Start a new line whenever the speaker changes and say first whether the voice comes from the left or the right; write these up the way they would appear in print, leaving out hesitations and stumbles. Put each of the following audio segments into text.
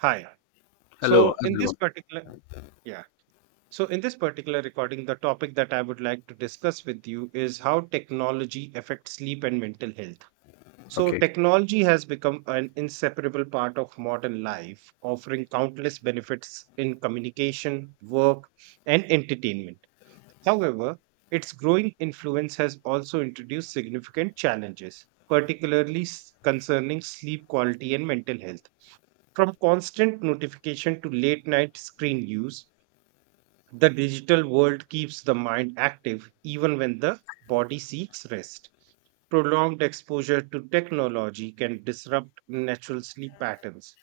right: Hi.
left: Hello,
right: So
left: how's
right: in
left: it
right: this
left: going?
right: particular, yeah. So in this particular recording, the topic that I would like to discuss with you is how technology affects sleep and mental health. So
left: Okay,
right: technology has become an inseparable part of modern life, offering countless benefits in communication, work, and entertainment. However, its growing influence has also introduced significant challenges, concerning sleep quality and mental health. From constant notification to late night screen use, the digital world keeps the mind active even when the body seeks rest. Prolonged exposure to technology can disrupt natural sleep patterns,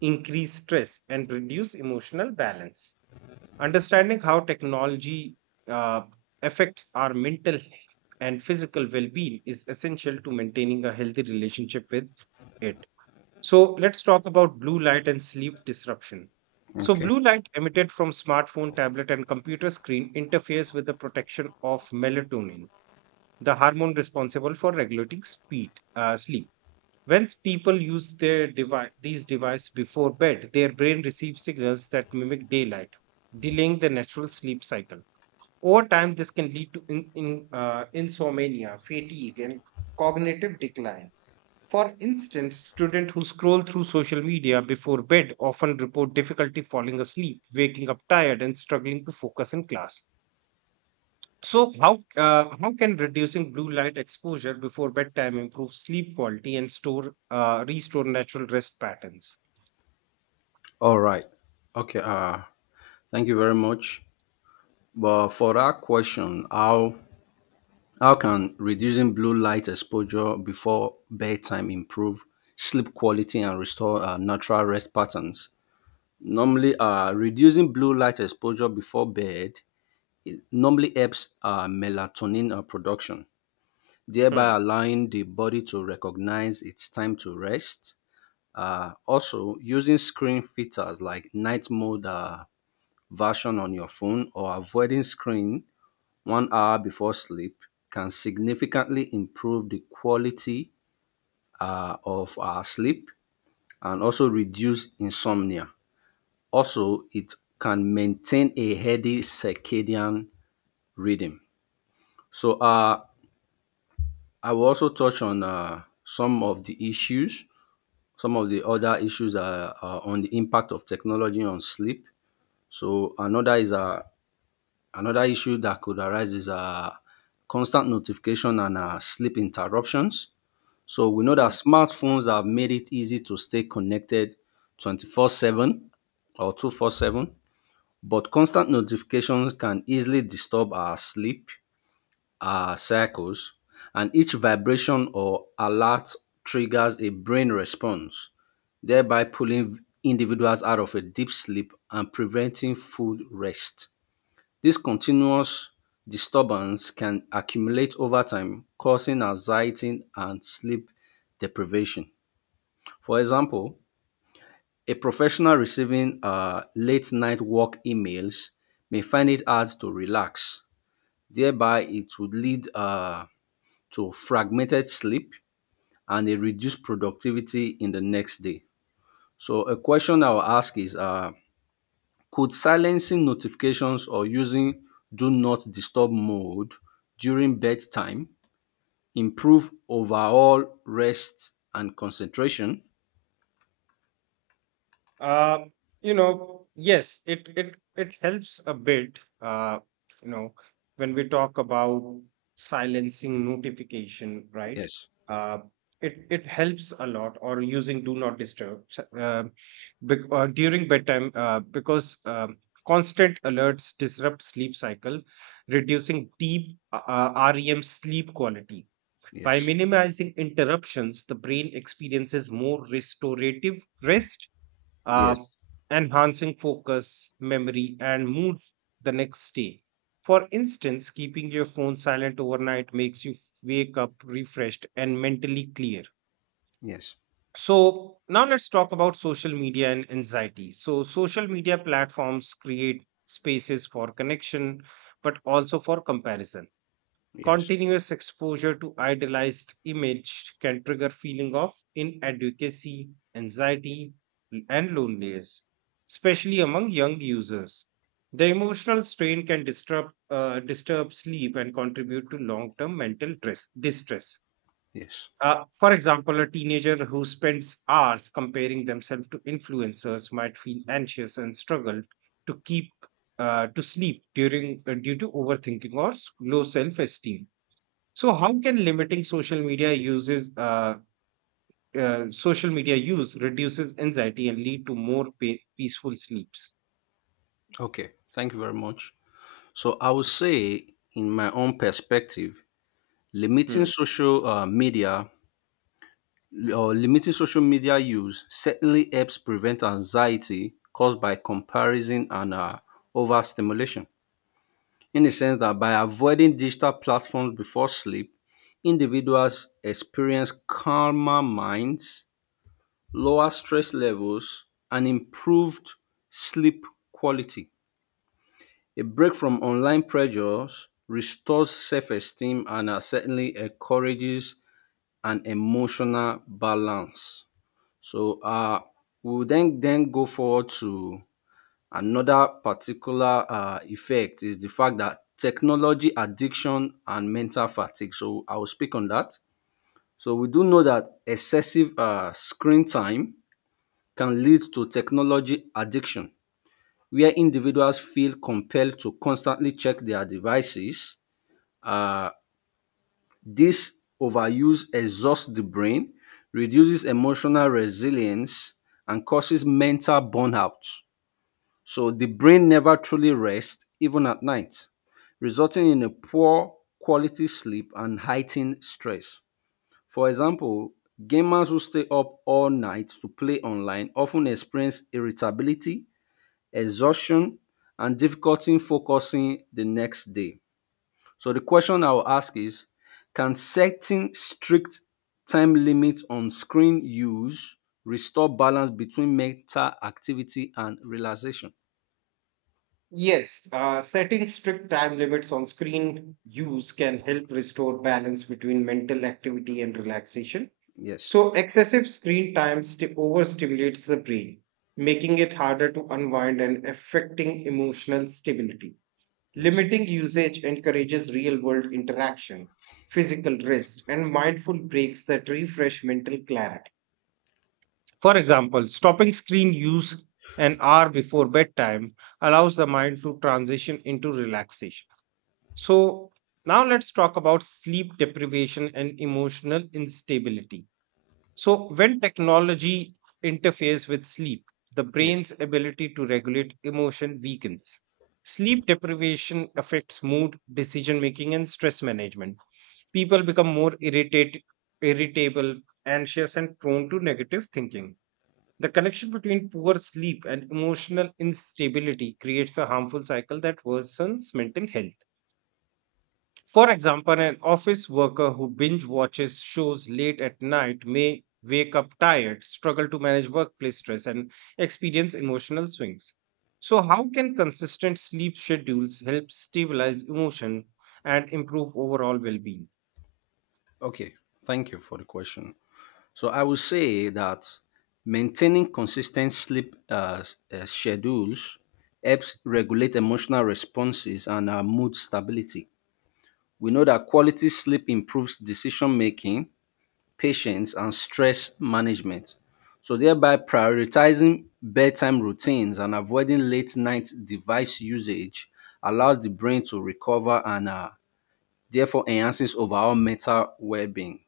right: increase stress, and reduce emotional balance. Understanding how technology uh, affects our mental and physical well being is essential to maintaining a healthy relationship with it. So let's talk about blue light and sleep disruption. So,
left: okay,
right: blue light emitted from smartphone, tablet, and computer screen interferes with the protection of melatonin, the hormone responsible for regulating sleep. When people these devices before bed, their brain receives signals that mimic daylight, delaying the natural sleep cycle. Over time, this can lead to insomnia, fatigue, and cognitive decline. For instance, students who scroll through social media before bed often report difficulty falling asleep, waking up tired, and struggling to focus in class. So, how can reducing blue light exposure before bedtime improve sleep quality and store restore natural rest patterns?
left: all right, okay. Thank you very much. But for that question, how can reducing blue light exposure before bedtime improve sleep quality and restore natural rest patterns? Normally, reducing blue light exposure before bed it normally helps melatonin production,
right: Hmm,
left: thereby allowing the body to recognize it's time to rest. Also, using screen filters like night mode version on your phone or avoiding screen 1 hour before sleep can significantly improve the quality of our sleep and also reduce insomnia. Also, it can maintain a healthy circadian rhythm. So, uh, I will also touch on some of the issues, some of the other issues on the impact of technology on sleep. So another is a another issue that could arise is constant notification and sleep interruptions. So we know that
right: hmm.
left: smartphones have made it easy to stay connected 24/7 or 247, but constant notifications can easily disturb our sleep, our cycles, and each vibration or alert triggers a brain response, thereby pulling individuals out of a deep sleep and preventing full rest. This continuous disturbance can accumulate over time, causing anxiety and sleep deprivation. For example, a professional receiving late night work emails may find it hard to relax. Thereby, it would lead to fragmented sleep and a reduced productivity in the next day. So, a question I will ask is, could silencing notifications or using "do not disturb" mode during bedtime improve overall rest and concentration?
right: Uh, yes, it helps a bit. You know, when we talk about silencing notification, right?
left: Yes,
right: Uh, it helps a lot. Or using do not disturb bec- during bedtime because constant alerts disrupt sleep cycle, reducing deep REM sleep quality. By
left: yes,
right: minimizing interruptions, the brain experiences more restorative rest uh,
left: yes,
right: enhancing focus, memory, and mood the next day. For instance, keeping your phone silent overnight makes you wake up refreshed and mentally clear.
left: yes,
right: So, now let's talk about social media and anxiety. So, social media platforms create spaces for connection, but also for comparison.
left: yes,
right: Continuous exposure to idealized image can trigger feeling of inadequacy, anxiety, and loneliness, especially among young users. The emotional strain can disturb sleep and contribute to long-term mental distress.
left: yes.
right: For example, a teenager who spends hours comparing themselves to influencers might feel anxious and struggle to keep to sleep during due to overthinking or low self-esteem. So how can limiting social media use reduces anxiety and lead to more peaceful sleeps?
left: Okay, thank you very much. So I would say, in my own perspective, limiting
right: Hmm.
left: social media or limiting social media use certainly helps prevent anxiety caused by comparison and overstimulation, in the sense that by avoiding digital platforms before sleep, individuals experience calmer minds, lower stress levels, and improved sleep quality. A break from online pressures restores self esteem and certainly encourages an emotional balance. So, uh, we will then go forward to another particular effect, is the fact that technology addiction and mental fatigue. So I will speak on that. So we do know that excessive screen time can lead to technology addiction, where individuals feel compelled to constantly check their devices. Uh, this overuse exhausts the brain, reduces emotional resilience, and causes mental burnout. So the brain never truly rests, even at night, resulting in a poor quality sleep and heightened stress. For example, gamers who stay up all night to play online often experience irritability, exhaustion, and difficulty in focusing the next day. So the question I will ask is, can setting strict time limits on screen use restore balance between mental activity and relaxation?
right: Yes, setting strict time limits on screen use can help restore balance between mental activity and relaxation.
left: Yes.
right: So, excessive screen time sti- overstimulates the brain, making it harder to unwind and affecting emotional stability.
left: Yes.
right: Limiting usage encourages real world interaction, physical rest, and mindful breaks that refresh mental clarity. For example, stopping screen use an hour before bedtime allows the mind to transition into relaxation. So, now let's talk about sleep deprivation and emotional instability. So, when technology interferes with sleep, the
left: Yes.
right: brain's ability to regulate emotion weakens. Sleep deprivation affects mood, decision making, and stress management. People become more irritable, anxious, and prone to negative thinking. The connection between poor sleep and emotional instability creates a harmful cycle that worsens mental health. For example, an office worker who binge watches shows late at night may wake up tired, struggle to manage workplace stress, and experience emotional swings. So, how can consistent sleep schedules help stabilize emotion and improve overall well being?
left: Okay. Thank you for the question. So I will say that maintaining consistent sleep schedules helps regulate emotional responses and our mood stability. We know that quality sleep improves decision making, patience, and stress management. So thereby prioritizing bedtime routines and avoiding late night device usage allows the brain to recover and therefore enhances overall mental well-being.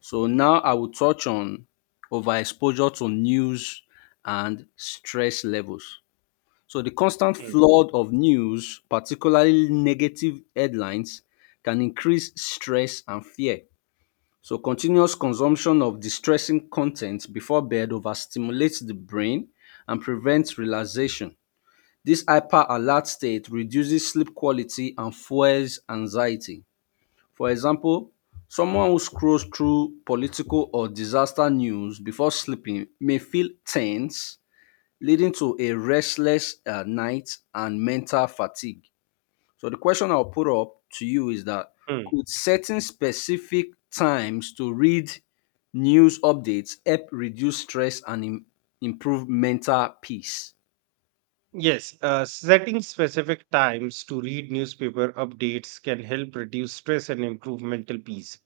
left: So now I will touch on overexposure to news and stress levels. So the constant
right: Hmm.
left: flood of news, particularly negative headlines, can increase stress and fear. So continuous consumption of distressing content before bed overstimulates the brain and prevents relaxation. This hyper alert state reduces sleep quality and fuels anxiety. For example, someone who scrolls through political or disaster news before sleeping may feel tense, leading to a restless night and mental fatigue. So, the question I'll put up to you is that,
right: Hmm.
left: could setting specific times to read news updates help reduce stress and improve mental peace?
right: Yes, setting specific times to read newspaper updates can help reduce stress and improve mental peace.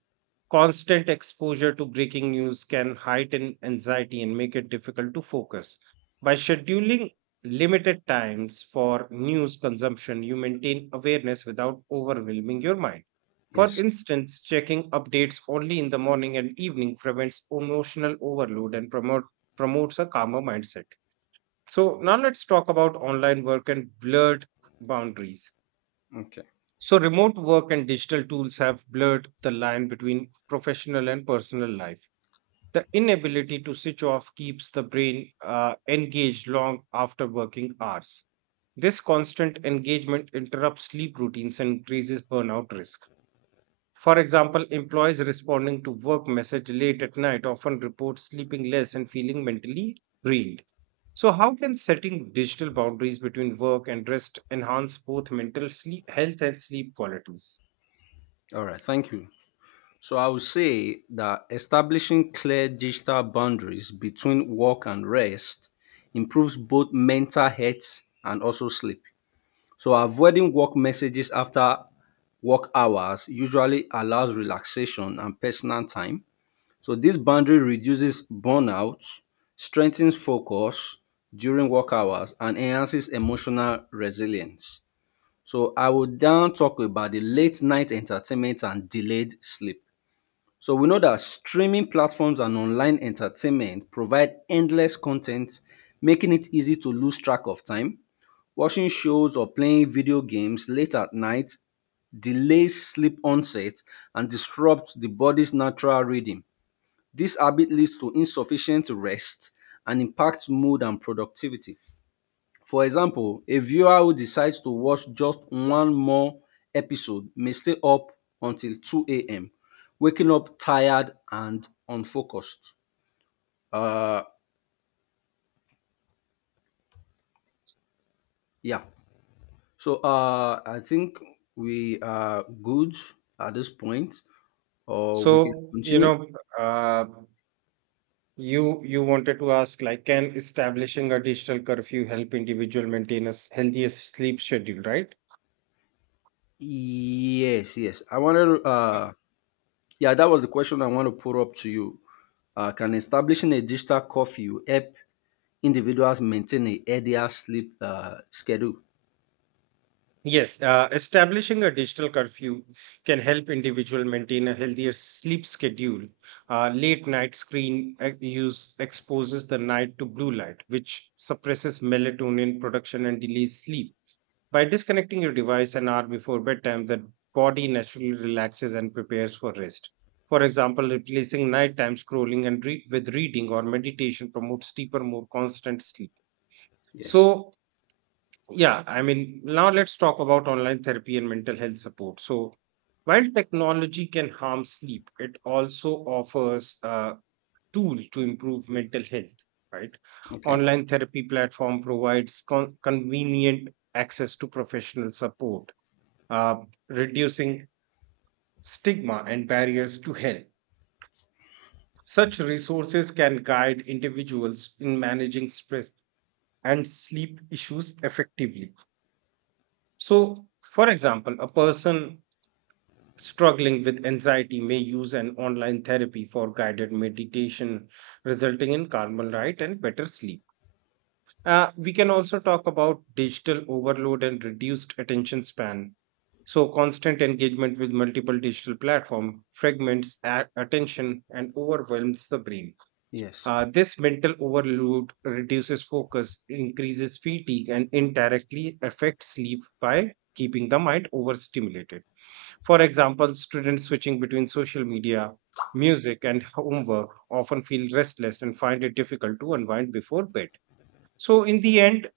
right: Constant exposure to breaking news can heighten anxiety and make it difficult to focus. By scheduling limited times for news consumption, you maintain awareness without overwhelming your mind. For
left: Yes.
right: instance, checking updates only in the morning and evening prevents emotional overload and promotes a calmer mindset. So now let's talk about online work and blurred boundaries.
left: Okay.
right: So remote work and digital tools have blurred the line between professional and personal life. The inability to switch off keeps the brain engaged long after working hours. This constant engagement interrupts sleep routines and increases burnout risk. For example, employees responding to work message late at night often report sleeping less and feeling mentally drained. So, how can setting digital boundaries between work and rest enhance both mental sleep health and sleep qualities?
left: All right. Thank you. So I would say that establishing clear digital boundaries between work and rest improves both mental health and also sleep. So avoiding work messages after work hours usually allows relaxation and personal time. So this boundary reduces burnout, strengthens focus during work hours, and enhances emotional resilience. So I will now talk about the late night entertainment and delayed sleep. So we know that streaming platforms and online entertainment provide endless content, making it easy to lose track of time. Watching shows or playing video games late at night delays sleep onset and disrupts the body's natural rhythm. This habit leads to insufficient rest and impacts mood and productivity. For example, a viewer who decides to watch just one more episode may stay up until 2 a.m., waking up tired and unfocused. Uh, yeah. I think we are good at this point, or we can
right: So,
left: continue.
right: uh, you you wanted to ask like, can establishing a digital curfew help individual maintain a healthier sleep schedule, right?
left: Yes, yeah, that was the question I want to put up to you. Can establishing a digital curfew help individuals maintain a healthier sleep schedule?
right: Yes, establishing a digital curfew can help individual maintain a healthier sleep schedule. Late night screen use exposes the night to blue light, which suppresses melatonin production and delays sleep. By disconnecting your device an hour before bedtime, the body naturally relaxes and prepares for rest. For example, replacing nighttime scrolling and read with reading or meditation promotes deeper, more constant sleep.
left: Yes.
right: So, yeah, I mean, now let's talk about online therapy and mental health support. So, while technology can harm sleep, it also offers a tool to improve mental health, right?
left: Okay.
right: Online therapy platform provides convenient access to professional support, uh, reducing stigma and barriers to help. Such resources can guide individuals in managing stress and sleep issues effectively. So, for example, a person struggling with anxiety may use an online therapy for guided meditation, resulting in calmer night and better sleep. We can also talk about digital overload and reduced attention span. So, constant engagement with multiple digital platform fragments attention and overwhelms the brain.
left: Yes.
right: This mental overload reduces focus, increases fatigue, and indirectly affects sleep by keeping the mind overstimulated. For example, students switching between social media, music, and homework often feel restless and find it difficult to unwind before bed. So, in the end,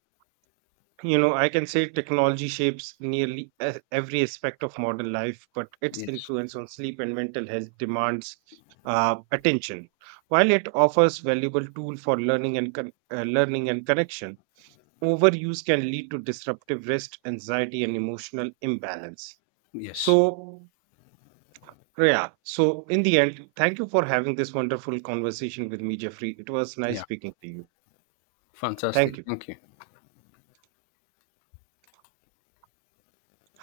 right: you know, I can say technology shapes nearly every aspect of modern life, but its
left: Yes.
right: influence on sleep and mental health demands attention. While it offers valuable tool for learning and learning and connection, overuse can lead to disruptive rest, anxiety and emotional imbalance.
left: Yes.
right: So yeah, so in the end, thank you for having this wonderful conversation with me, Jeffrey. It was nice
left: Yeah.
right: speaking to you. Thank
left: Fantastic.
right: you.
left: Thank you.